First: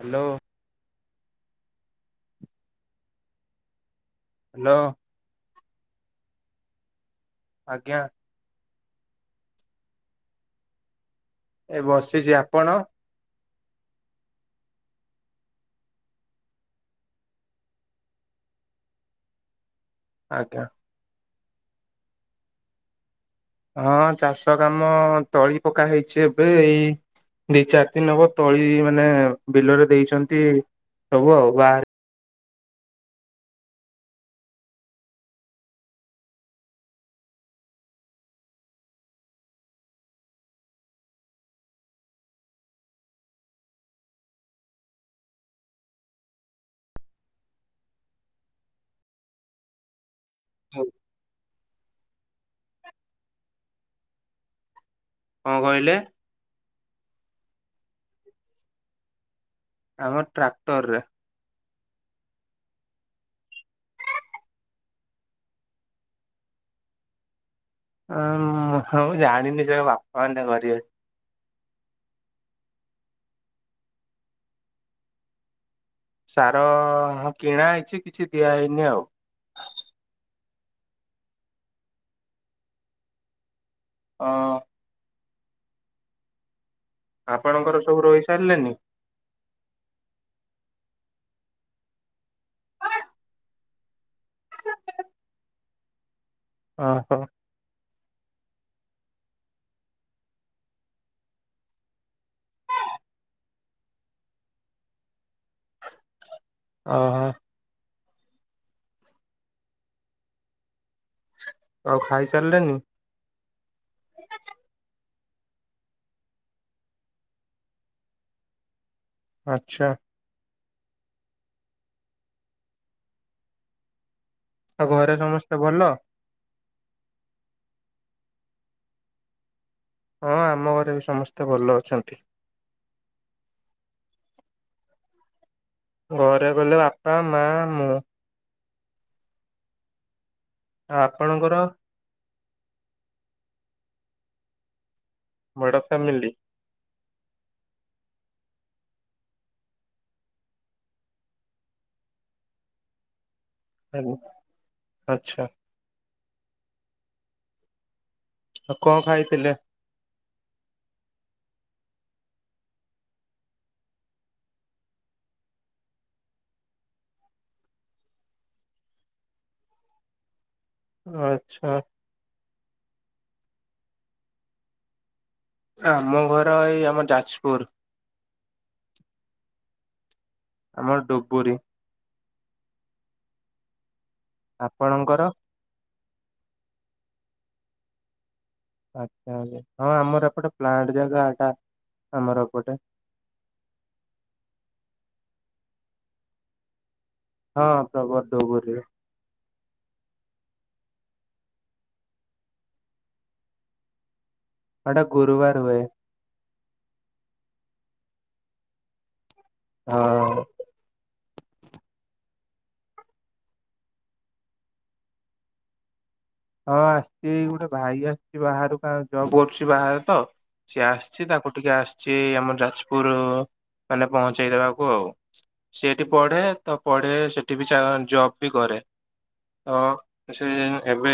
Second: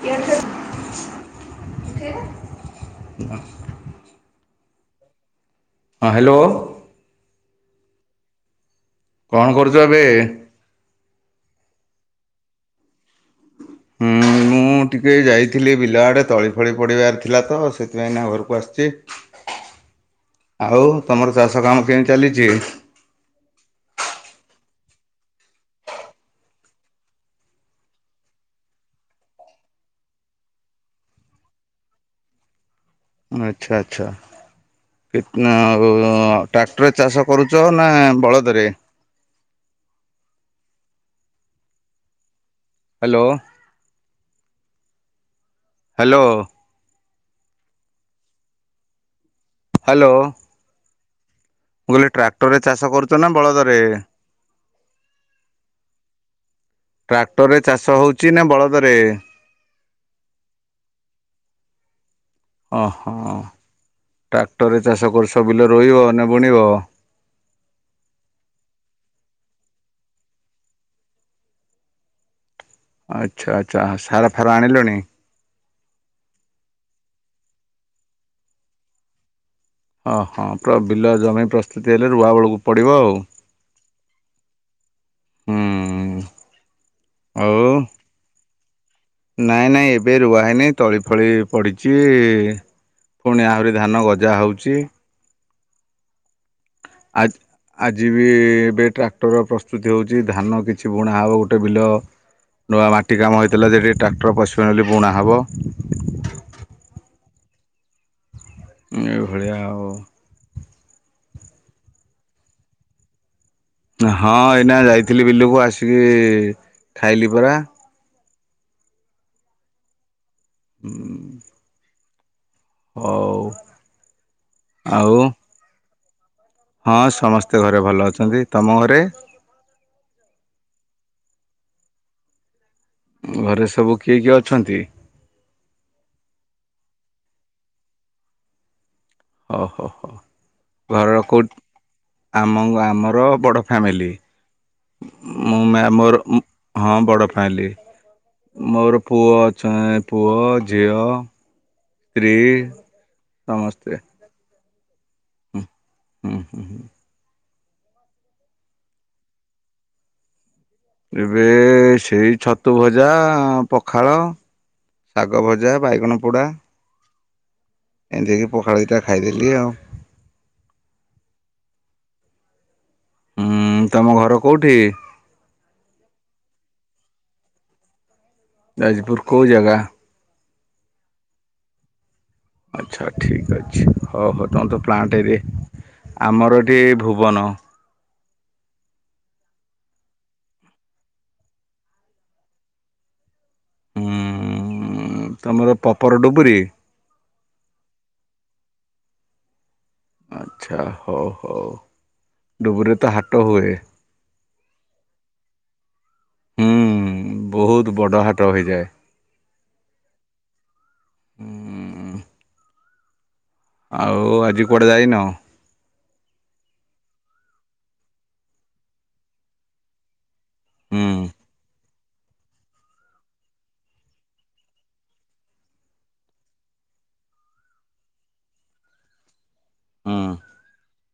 Hello [unintelligible] ହଁ hello! ଆଜ୍ଞା। କଣ କରୁଛ ଏବେ? ଏ ବସିଛି ଆପଣ? ହୁଁ। ମୁଁ ଟିକଏ ଯାଇଥିଲି ବିଲଆଡ଼େ ତଳି ଫଳି ପଡ଼ିବାର ଥିଲା ତ ସେଥିପାଇଁ ନା ଘରକୁ ଆସିଛି। ଆଜ୍ଞା ଆଉ ତମର ଚାଷ କାମ କେମି ଚାଲିଛି? ହଁ ଚାଷ କାମ ତଳି ପକା ହେଇଛି ଏବେ ଏଇ ଦି ଚାରି ଦିନ ହବ ତଳି ମାନେ ବିଲରେ ଦେଇଛନ୍ତି ସବୁ ଆଉ ବାହ ଆଚ୍ଛା ଆଚ୍ଛା। ଟ୍ରାକ୍ଟରରେ ଚାଷ କରୁଛ ନା ବଳଦରେ ହ୍ୟାଲୋ! ହ୍ୟାଲୋ! ହ୍ୟାଲୋ! ମୁଁ କହିଲି ଟ୍ରାକ୍ଟର ରେ ଚାଷ କରୁଛ ନା ବଳଦରେ? କଣ କହିଲେ? ଟ୍ରାକ୍ଟର ରେ ଚାଷ ହଉଚ ନା ବଳଦରେ? ଆମ ଟ୍ରାକ୍ଟରରେ। ଅ ହ। ଟ୍ରାକ୍ଟରରେ ଚାଷ କରୁଛ ବିଲ ରୋଇବ ନା ବୁଣିବ? ଉଁ ମୁଉଁ ଜାଣିନି ସେ ବାପା ମ କରିବେ। ଆଚ୍ଛା ଆଚ୍ଛା ସାରା ଫାର ଆଣିଲଣି? ସାର ହଁ କିଣା ହେଇଛି କିଛି ଦିଆହଇନି ଆଉ। ହଁ ହଁ ବିଲ ଜମି ପ୍ରସ୍ତୁତି ହେଲେ ରୁଆବେେଳକୁ ପଡ଼ିବ ଆଉ। ହଁ। ହୁଁ। ଆଉ ଆପଣଙ୍କର ସବୁ ରୋଇ ସାରିଲେନି? ନାଇଁ ନାଇଁ ଏବେ ରୁଆ ହେଇନି ତଳି ଫଳି ପଡିଚି ଇ ପୁଣି ଆହୁରି ଧାନ ଗଜା ହଉଚି। ଓ ହୋ। ଆଜି ବି ଏବେ ଟ୍ରାକ୍ଟର ପ୍ରସ୍ତୁତି ହେଉଛି ଧାନ କିଛି ବୁଣା ହେବ ଗୋଟେ ବିଲ। ନୂଆ ମାଟି କାମ ହେଇଥିଲା ଯେ ହେଠି ଟ୍ରାକ୍ଟର ପଶିବନି ବୋଲି ବୁଣା ହବ। ଓହୋ ଏ ଘଳିଆ ଆଉ। ଆଉ ଖାଇସାରିଲେନି। ହଁ ଏଇନା ଯାଇଥିଲି ବିଲକୁ ଆସିକି ଖାଇଲି ପରା। ଆଛା। ହୁଁ। ହଉ। ଆଉ ଘରେ ସମସ୍ତେ ଭଲ? ହଁ ସମସ୍ତେ ଘରେ ଭଲ ଅଛନ୍ତି ତମ ଘରେ? ହଁ ଆମ ଘରେ ବି ସମସ୍ତେ ଭଲ ଅଛନ୍ତି। ଘରେ ସବୁ କିଏ କିଏ ଅଛନ୍ତି? ଘରେ ଗଲେ ବାପା ମା ମୁଁ। ହଉ ହଉ ହଉ। ଘରର କୋଉ ଆପଣଙ୍କର। ଆମ ଆମର ବଡ଼ ଫ୍ୟାମିଲି। ମୁଁ ବଡ ମୋର ଫ୍ୟାମିଲି ହଁ। ବଡ଼ ଫ୍ୟାମିଲି ମୋର ପୁଅ ଅଛ ପୁଅ ଝିଅ। ସ୍ତ୍ରୀ ସମସ୍ତେ। ଆଚ୍ଛା। ହୁଁ ହୁଁ ହୁଁ ଆଉ କଣ ଖାଇଥିଲେ? ଏବେ ସେଇ ଛତୁ ଭଜା ପଖାଳ। ଶାଗ ଭଜା ବାଇଗଣ ପୋଡ଼ା। ଏନ୍ତି ହେଇକି କି ପଖାଳ ଦିଟା ଖାଇଦେଲି ଆଉ। ଆଚ୍ଛା। ହୁଁ ତମ ଘର କୋଉଠି? ଆମ ଘର ଏଇ ଆମ ଯାଜପୁର। ଯାଜପୁର କଉ ଜାଗା? ଆମର ଡ଼ୁବୁରୀ। ଆଚ୍ଛା ଠିକ ଅଛି ହଉ ହଉ ତମର ତ ପ୍ଲାଣ୍ଟ ଆପଣଙ୍କର? ଏରି ଆମର ଏଠି ଭୁବନ। ଆଛା ହଁ ଆମର ଏପଟେ ପ୍ଲାଣ୍ଟ ଜାଗାଟା। ଆମରଏ ପଟେ। ତୁମର ପପର ଡୁବରି। ହଁ ପ୍ରପର ଡ଼ୁବୁରୀ। ଆଚ୍ଛା ହଉ ହଉ ଡୁବୁରୀ ରେ ତ ହାଟ ହୁଏ। ଏଟା ଗୁରୁବାର ହୁଏ। ହୁଁ ବହୁତ ବଡ଼ ହାଟ ହେଇ ଯାଏ। ହଁ। ହୁଁ। ଆଉ ଆଜି କୁଆଡେ ଯାଇନ? ହଁ ଆସିଚି ଏଇ ଗୋଟେ ଭାଇ ଆସିଚି ବାହାରୁ ଆଉ ଜବ କରୁଚି ବାହାରେ ତ। ସିଏ ହୁଁ ଆସିଚି ତାକୁ ଟିକେ ଆସିଚି ଏଇ ଆମ ଯାଜପୁର। ମାନେ ପହଁଞ୍ଚେଇ ଦବାକୁ ଆଉ। ସେ ଏଠି ପଢେ ତ ପଢେ ସେଠି ବି ଚା ଜବ ବି କରେ। [inaudible] ତ ହୁଁ। ସେ ଏବେ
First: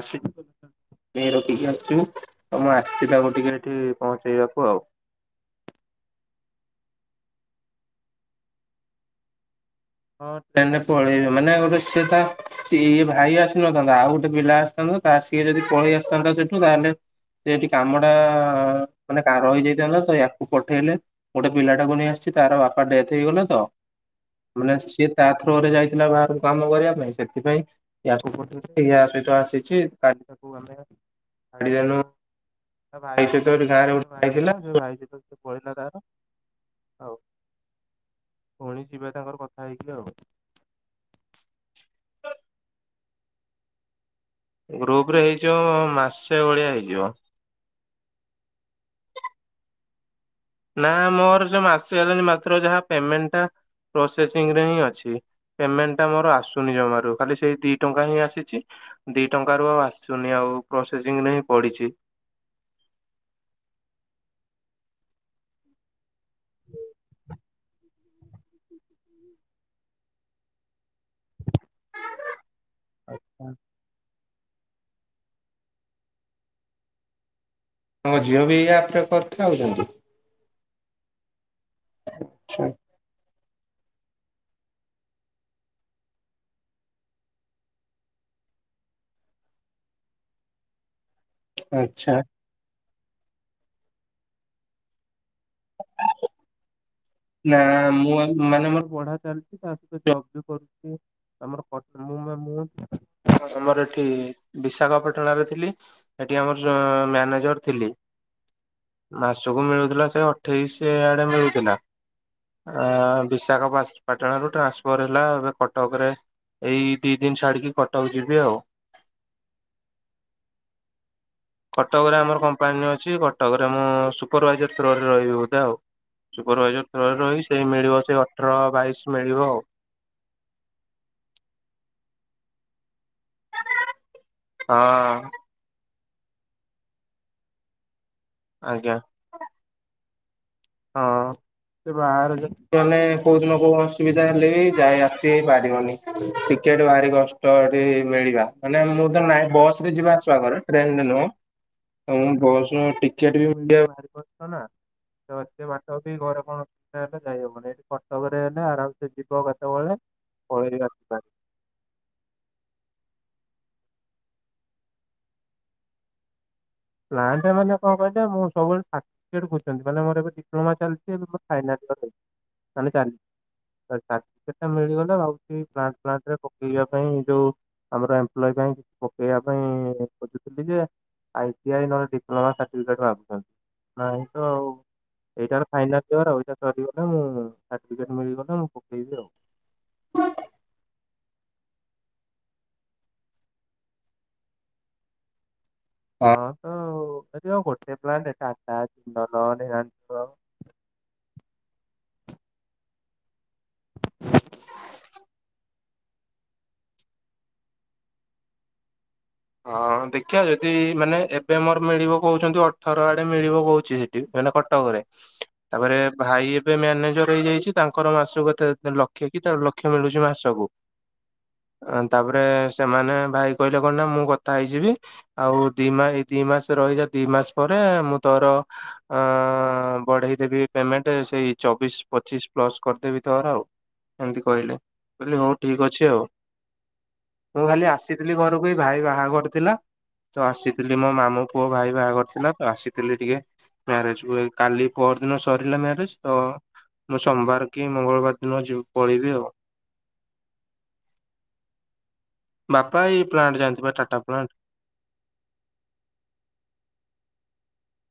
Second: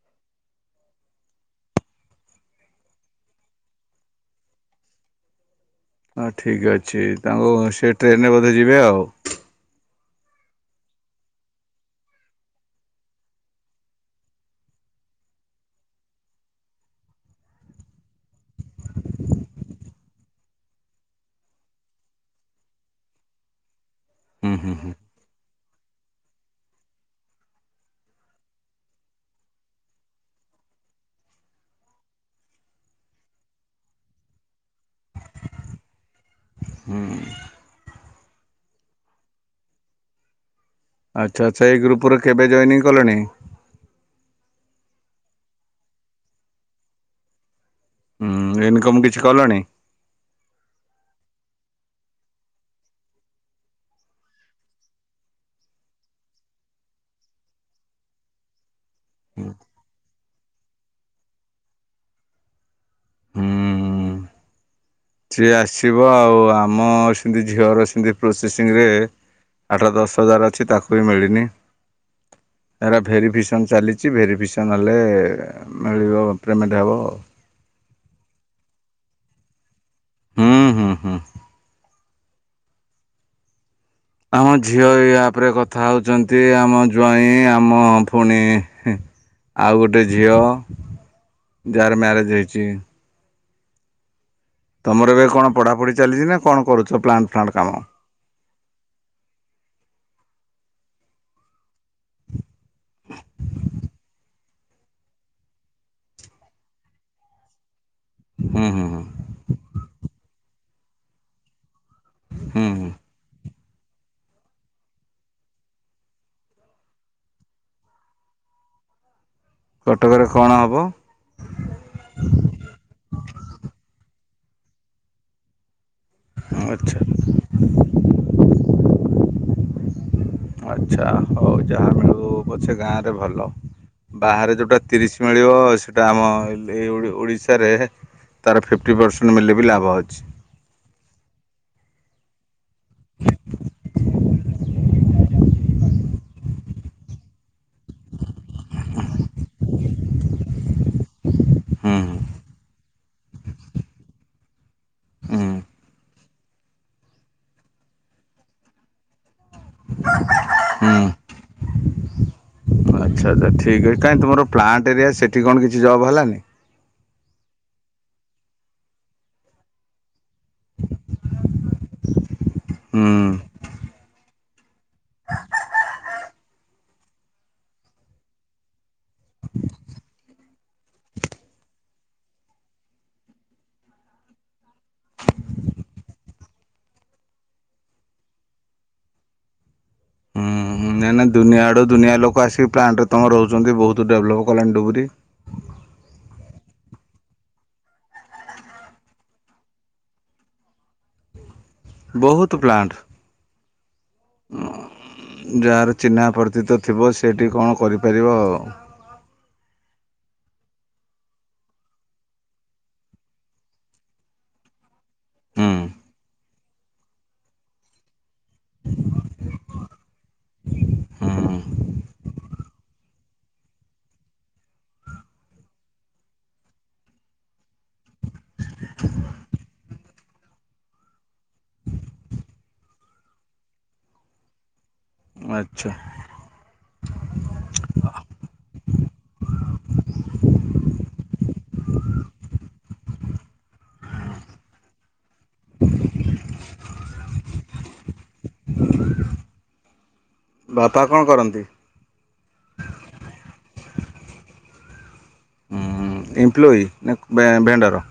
ଆସି ନେଇ ରଖିକି ଆସିଚୁ ଆଉ ମୁଁ ଆସିଥିଲି ଆକୁ ଟିକେ ଏଠି ପହଁଞ୍ଚେଇବାକୁ ଆଉ। ହଁ ଠିକ ଅଛି ତାଙ୍କୁ ସେ ଟ୍ରେନ ରେ ବୋଧେ ଯିବେ ଆଉ? ହଁ ଟ୍ରେନ ରେ ପଳେଇବେ ମାନେ ଗୋଟେ ସେ ତା ଇ ଇ ଭାଇ ଆସିନଥାନ୍ତା ଆଉ ଗୋଟେ ପିଲା ଆସିଥାନ୍ତା। [unintelligible] ତା ସିଏ ଯଦି ପଳେଇ ଆସିଥାନ୍ତା ସେଠୁ ତାହେଲେ ସେ ଏଠି କାମ ଟା ମାନେ କା ରହି ଯାଇଥାନ୍ତା ତ ୟାଙ୍କୁ ପଠେଇଲେ ଗୋଟେ ପିଲା ଟାକୁ ନେଇ ଆସିଛି ତାର ବାପା ଡେଥ ହେଇଗଲେ ତ। ହୁଁ। ହୁଁ ମାନେ ହୁଁ ସିଏ ତା ଥ୍ରୋରେ ଯାଇଥିଲା ବାହାରକୁ କାମ କରିଆ ପାଇଁ ସେଥିପାଇଁ ୟାକୁ ପଠେଇଚନ୍ତି ଇଏ ଆ ସହିତ ଆସି ଛି କାଲି ତାକୁ ଆମେ ଛାଡି ଦେଲୁ। ତା ଭାଇ ସହିତ ଏବେ ଗାଁ ରେ ଗୋଟେ ଭାଇ ଥିଲା ଯୋଉ ଭାଇ ସହିତ ସେ ପଳେଇଲା ତାର। ହୁଁ। ଆଉ ପୁଣି ଯିବେ ତାଙ୍କର କଥା ହେଇକି ଆଉ। ଆଚ୍ଛା ଆଚ୍ଛା ଏଇ ଗ୍ରୁପରେ କେବେ ଜଏନିଂ କଲେଣି? ଗ୍ରୁପ ରେ ହେଇଯିବ ମାସେ ଭଳିଆ ହେଇଯିବ। ଇନକମ କିଛି କଲଣି? ନା ମୋର ଯୋଉ ମାସେ ହେଲାଣି ମାତ୍ର ଯାହା ପେମେଣ୍ଟ ଟା ପ୍ରୋସେସିଂରେ ହିଁ ଅଛି। ପେମେଣ୍ଟଟା ମୋର ଆସୁନି ଜମାରୁ ଖାଲି ସେଇ ଦି ଟଙ୍କା ହିଁ ଆସିଛି। ଦି ହୁଁ। ଟଙ୍କାରୁ ଆଉ ଆସୁନି ଆଉ ପ୍ରୋସେସିଂରେ ହିଁ ପଡିଛି। ହୁଁ ହୁଁ। ସିଏ ଆସିବ ଆଉ ଆମ ସେମିତି ଝିଅର ସିମିତି ପ୍ରୋସେସିଂରେ ଆଠ ଦଶ ହଜାର ଅଛି ତାକୁ‌ କୁ ବି ମିଳିନି। ତାର ଭେରିଫିକିସନ ଚାଲିଚି ଭେରିଫି କିସନ ହେଲେ ମିଳିବ ପେମେଣ୍ଟ ହବ ଆଉ। ତମ ଝିଅ ବି ଏଇ ଆପ ରେ କଥା ହଉଚନ୍ତି? ହୁଁ ହୁଁ ହୁଁ। ଆଚ୍ଛା। ଆମ ଝିଅ ଏଇ ଆପ ରେ କଥା ହଉଚନ୍ତି ଆମ ଜ୍ୱାଇଁ ଆମ ପୁଣି ହିଁ ଆଉ ଗୋଟେ ଝିଅ ଯାହାର ଆଚ୍ଛା ମ୍ୟାରେଜ ହେଇଚି। ତମର ଏବେ କଣ ପଢାପଢି ଚାଲିଚି ନା କଣ କରୁଚ? ନା ମୁଁ ଆଁ ମାନେ ମୋର ପଢା ଚାଲିଚି ତା ସହିତ ଜବ ବି କରୁଚି। ଆମର କ ମୁଁ ବା ମୁଁ [inaudible] ଆମର ଏଠି ବିଶାଖାପାଟାଣାରେ ଥିଲି ଏଠି ଆମର ଜ ମ୍ୟାନେଜର ଥିଲି। ହୁଁ ହୁଁ ହୁଁ ମାସକୁ ମିଳୁଥିଲା ସେ ଅଠେଇଶି ଆଡେ ମିଳୁଥିଲା। ହୁଁ ହୁଁ ଆ ବିଶାଖା ବାସ୍ ପାଟାଣା ରୁ ଟ୍ରାନ୍ସଫର ହେଲା ଏବେ କଟକ ରେ ଏଇ ଦି ଦିନି ଛାଡିକି କଟକ ଯିବି ଆଉ। କଟକରେ କଣ ହେବ? କଟକରେ ଆମର କମ୍ପାନୀ ଅଛି କଟକରେ ମୁଁ ସୁ ପରଭାଇଜର ଥ୍ରୋ ରେ ରହିବି ବୋଧେ ଆଉ। ସୁପରଭାଇଜର ଆଚ୍ଛା ର ରେ ରହିବି ସେଇ ମିଳିବ ସେ ଅଠର ବାଇଶି ମିଳିବ ଆଉ। ଆଚ୍ଛା ହଉ ଯାହା ମିଳୁ ପଛେ ଗାଁରେ ଏ ଭଲ ବାହାରେ ଯୋଉଟା ତିରିଶି ହଁ ମିଳିବ ସେ ଟା ଆମ ଇ ଏଇ ଓଡ ଓଡ଼ିଶାରେ ତାର ଆଜ୍ଞା। ଫିଫ୍ଟି ପରସେଣ୍ଟ ମିଲିଲେ ବି ଲାଭ ଅଛି। ହଁ। ସେ ବାହାରେ ଯ ମାନେ କୋଉ ଦିନ କୋଉ ଅସୁବିଧା ହେଲେ ବି ଯାଇ ଆସି ହେଇ ପାରିବନି ଟିକେଟ ଭାରି କଷ୍ଟ ଏଠି ମିଳିବା ମାନେ ମୁଁ ତ ନାଇଁ ବସ ରେ ଯିବା ଆସିବା କରେ ଟ୍ରେନରେ ନୁହଁ ହୁଁ ତ ବସୁ ଟିକେଟ ବି ମି ବାହାର ନା ହୁଁ ତ ଏ ଘରେ କଣ ହେଲେ ଯାଇହବନି ଏଠି କଟକରେ ହେଲେ ଆରାମସ ଯିବ କେତେବେଳେ ପହିଲେ ହୁଁ ରାସ୍ତା ଆଛ ଆଛା ଠିକ୍ କାହିଁ ତମର ପ୍ଲାଣ୍ଟ ଏରିଆ ସେଠି କଣ କିଛି ଜବ ହେଲାନି ପ୍ଲାଣ୍ଟ ମାନେ କଣ କହିଲେ ମୁଁ ସବୁ ମାନେ ମୋର ଏବେ ଡିପ୍ଲୋମା ଚାଲିଛି ଫାଏନାଲୀ ହୁ ତା ସାରଟଫିକେଟ ମିଳିଗଲେ ଭାବୁଥିଲି ପ୍ଲାଣ୍ଟ ପ୍ଲାଣ୍ଟ ପକେଇବା ପାଇଁ ଯୋଉ ଆମର ଏମ୍ପ୍ଲ ପାଇଁ କିଛି ପକେଇବା ପାଇଁ ଖୋଜୁଥିଲି ଯେ ଆ ଟି ଆଇ ନହେଲେ ଡିପ୍ଲୋମା ସାର୍ଟିଫିକେଟ ଭାଗୁଛନ୍ତି ନାଁ ତ ଆଉ ଏଇଟା ୟାର ଫାଇନାଲ ୟେର୍ ଏଇଟା ସରିଗଲେ ମୁଁ ସାଟିଫିକେଟ ମିଳିବତ ମୁଁ ପକେଇବି ଆଉ [inaudible] ହୁଁ ନାଇଁ ନଁ ଦୁନିଆଡ଼ୁ ଦୁନିଆ ଲୋକ ଆସିକି ପ୍ଲାଣ୍ଟରେ ତମେ ରହୁଛନ୍ତି ବହୁତ ଡେଭଲପ୍ କଲାଣି ଡୁବୁରୀ ହଁ ତ ଏ ଗୋଟେ ପ୍ଲାଣ୍ଟ ଟାଟା ଜିନ୍ଦଲ ନୀଲାଞ୍ଚଳ [inaudible] ବହୁତ ପ୍ଲାଣ୍ଟ ହୁ ଉ ଗାଁ ରେ ଚିହ୍ନା ପରିଚିତ ଥିବ ସିଏ ଟିକେ କରିପାରିବ ଆଉ ହଁ ଦେଖିବା ଯଦି ମାନେ ଏବେ ମୋର ମିଳିବ କହୁଛନ୍ତି ଅଠର ଆଡେ ମିଳିବ କହୁଛି ସେଠି ମାନେ କଟକରେ ତାପରେ ହୁଁ ଭାଇ ଏ ମ୍ୟାନେଜର ହେଇଯାଇଛି ତାଙ୍କର ମାସକୁ କେତେ ଲକ୍ଷ କି ଦେ ଲକ୍ଷ୍ୟ ମିଳୁଛି ମାସକୁ ହୁଁ ତାପରେ ସେମାନେ ଭାଇ କହିଲେ କଣ ନା ମୁଁ କଥା ହେଇଯିବି ଆଉ ଦି ମାସ ଦି ମାସ ରହିଯା ଦି ମାସ ପରେ ମୁଁ ତୋର ଆ ଆ ବଢେଇଦବି ପେମେଣ୍ଟ ସେଇ ଚବିଶ ପଚିଶ ପ୍ଲସ କରିଦେବି ତର ଆଉ ଏମିନ୍ତି କହିଲେ। ବୋଲି ହଉ ଠିକ ଆଚ୍ଛା ଅଛି ଆଉ ମୁଁ ଖାଲି ଆସିଥିଲି ଘରକୁ ଏଇ ଭାଇ ବାହାଘରଥିଲା ତ ଆସିଥିଲି ମୋ ମାମୁ ପୁଅ ଭାଇ ବାହାଘର ଥିଲା ତ ଆସିଥିଲି ଟିକେ ମ୍ୟାରେଜୁ କାଲି ପଅ ପ ର ଦିନ ସରିଲେ ମ୍ୟାରେଜ ତ ମୁଁ ସୋମବାର କି ମଙ୍ଗଳବାର ଦିନ ଯି ପଳେଇିବି ଆଉ ବାପା କଣ କରନ୍ତି? ବାପା ଏଇ ପ୍ଲାଣ୍ଟ ଜାଆନ୍ତି ପା ଟାଟା ପ୍ଲାଣ୍ଟ ଏଇମ୍ପ୍ଲୋଇି ନା ଭେ ଭେଣ୍ଡର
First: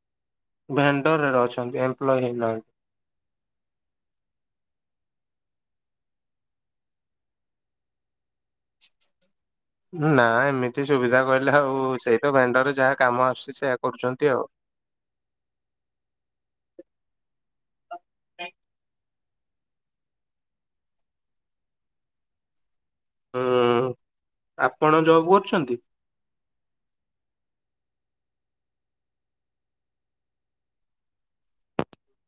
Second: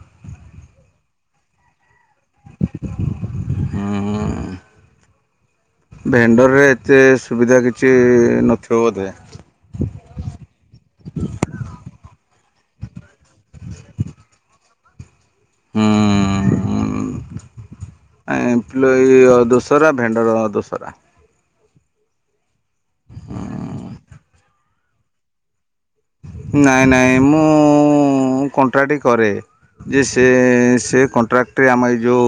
ଭେଣ୍ଡରରେ ଅଛନ୍ତି ଏମ୍ପ୍ଲୟ ହେଇ ନାହାନ୍ତି ହୁଁ ଭେଣ୍ଡରରେ ଏତେ ସୁବିଧା କିଛି ନଥିବ ବୋଧେ ନା ଏମିତି ଏଠି ସୁବିଧା କହିଲେ ଆଉ ସେଇ ତ ବେଣ୍ଡରେ ଯାହା କାମ ଆସୁଛି ସେ କରୁଛନ୍ତି ଆଉ ହୁ ହୁ ପିଅର ଦୋସରା ଭେଣ୍ଡର ଦୋସରା ହଁ ଆପଣ ଜବ୍ କରୁଛନ୍ତି ନାଇଁ ନାଇଁ ମୁଁ ମୁ କଣ୍ଟ୍ରାକ୍ଟ କରେ ଯେ ସେ ସେ କଣ୍ଟ୍ରାକ୍ଟରେ ଆମ ଏଇ ଯେଉଁ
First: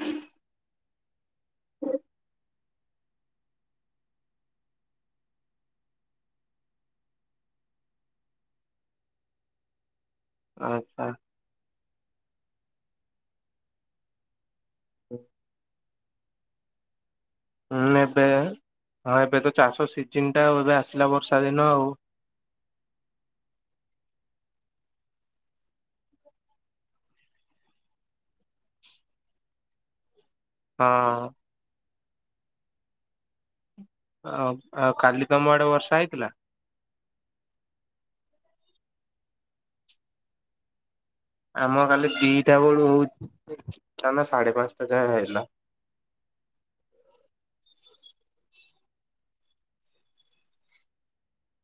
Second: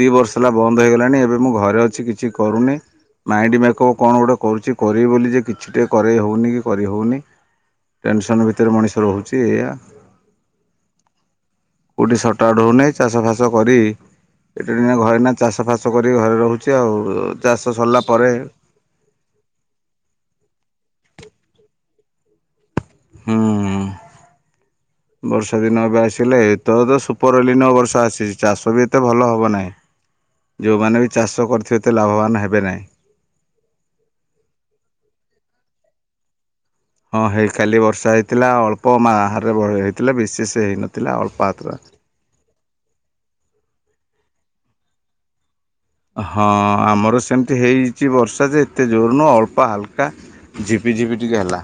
ଦି ବର୍ଷ ହେଲା ବନ୍ଦ ହେଇଗଲାଣି ଏବେ ମୁଁ ଘରେ ଅଛି କିଛି କରୁନି ମାଇଣ୍ଡ ମେକ ଅପ କଣ ଗୋଟେ କରୁଛି କରିବି ବୋଲି ଯେ କିଛି ଟେ କରେଇହଉନି କି କରି ହେଉନି ଟେନସନ୍ ଭିତରେ ମଣିଷ ରହୁଛି ଏଇଆ ଆହା କୋଉଠି ସଟା ଆଉଟୁ ହଉନି ଚାଷ ଫାସ କରି ଏତେ ଦିନ ହେଲା ଘରେ ନାଁ ଚାଷ ଫାସ ଚାଷ କରିକି ଘରେ ରହୁଛି ଆଉ ଚାଷ ହୁଁ ସରିଲା ଏବେ ପରେ ହଁ ଏବେ ତ ଚାଷ ସିଜିନ ଟା ଏବେ ଆସ ଆସିଲା ବର୍ଷା ଦିନ ଆଉ ହୁଁ ବର୍ଷା ଦିନ ଏବେ ଆସିଲେ ଏତ ତ ସୁପର ଏଲଲିନ ବର୍ଷା ଆସିଛି ଚାଷ ବି ଏତେ ଭଲ ହବ ନାହିଁ। ଯେଉଁମାନେ ବି ହଁ। ଚାଷ କରିଥିବେ ଏତେ ଲାଭବାନ ହେବେ ନାହିଁ। ଆ ଆଉ କାଲି ତମ ଆଡେ ବର୍ଷା ହେଇଥିଲା? ହଁ ହେଇ କାଲି ବର୍ଷା ହେଇଥିଲା ଅଳ୍ପ ମାହରେ ହେଇଥିଲା ବିଶେଷ ହେଇନଥିଲା। ଅଳ୍ପ ମାତ୍ରା ଆମ କାଲି ଦିଟା ବେଳୁ ହଉଛି ସାଢେ ପାଞ୍ଚଟା ଯାଏ ହେଲା। ହଁ ଆମର ସେମିତି ହେଇଛି ବର୍ଷା ଯେ ଏତେ ଜୋର ନୁହଁ ଅଳ୍ପ ହାଲକା ଝିପିଝିପି ଟିକେ ହେଲା।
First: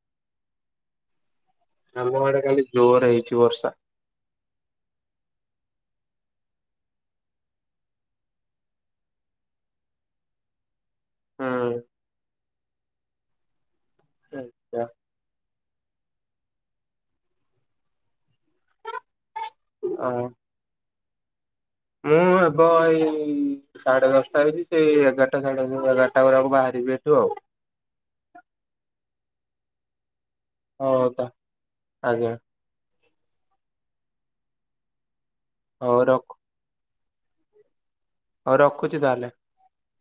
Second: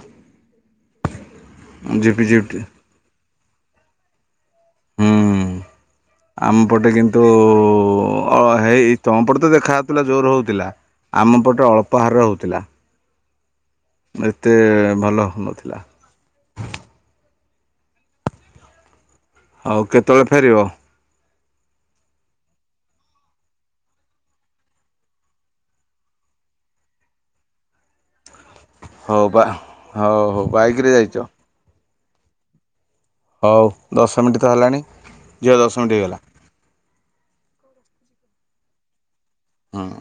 ଆମ ଆଡେ ଝିପିଝିପି ଖାଲି ଜୋର ହେଇଛି ବର୍ଷା। ହଁ ଆମ ପଟେ କିନ୍ତୁ ହେଇ ତମପଟେ ତ ଦେଖାାଯଉଥିଲା ଜୋର ହଉଥିଲା। ଆମ ହୁଁ ପଟେ ଅଳ୍ପ ହାରରେ ହେଉଥିଲା। ଏତେ ଆଛା। ଭଲ ହଉନଥିଲା। ଆଉ ହଁ କେତେବେଳେ ଫେରିବ? ମୁଁ ହେବ ଏଇ ସାଢେ ଦଶଟା ହେଇଛି ସେଇ ଏଗାରଟା ସାଢେ ଏଗାରଟା ବେଳକୁ ବାହାରିବି ସେଠୁ ଆଉ। ହଉ ବା ହଉ ହଉ ବାଇକରେ ହଉ ତା ଯାଇଛ? ଆଜ୍ଞା। ହଉ ଦଶ ମିନିଟ୍ ତ ହେଲାଣି ଝିଅ ଦଶ ମିନିଟ୍ ହଉ ହେଇଗଲା। ରଖ ହଉ ରଖୁଛି ତାହେଲେ। ହଁ।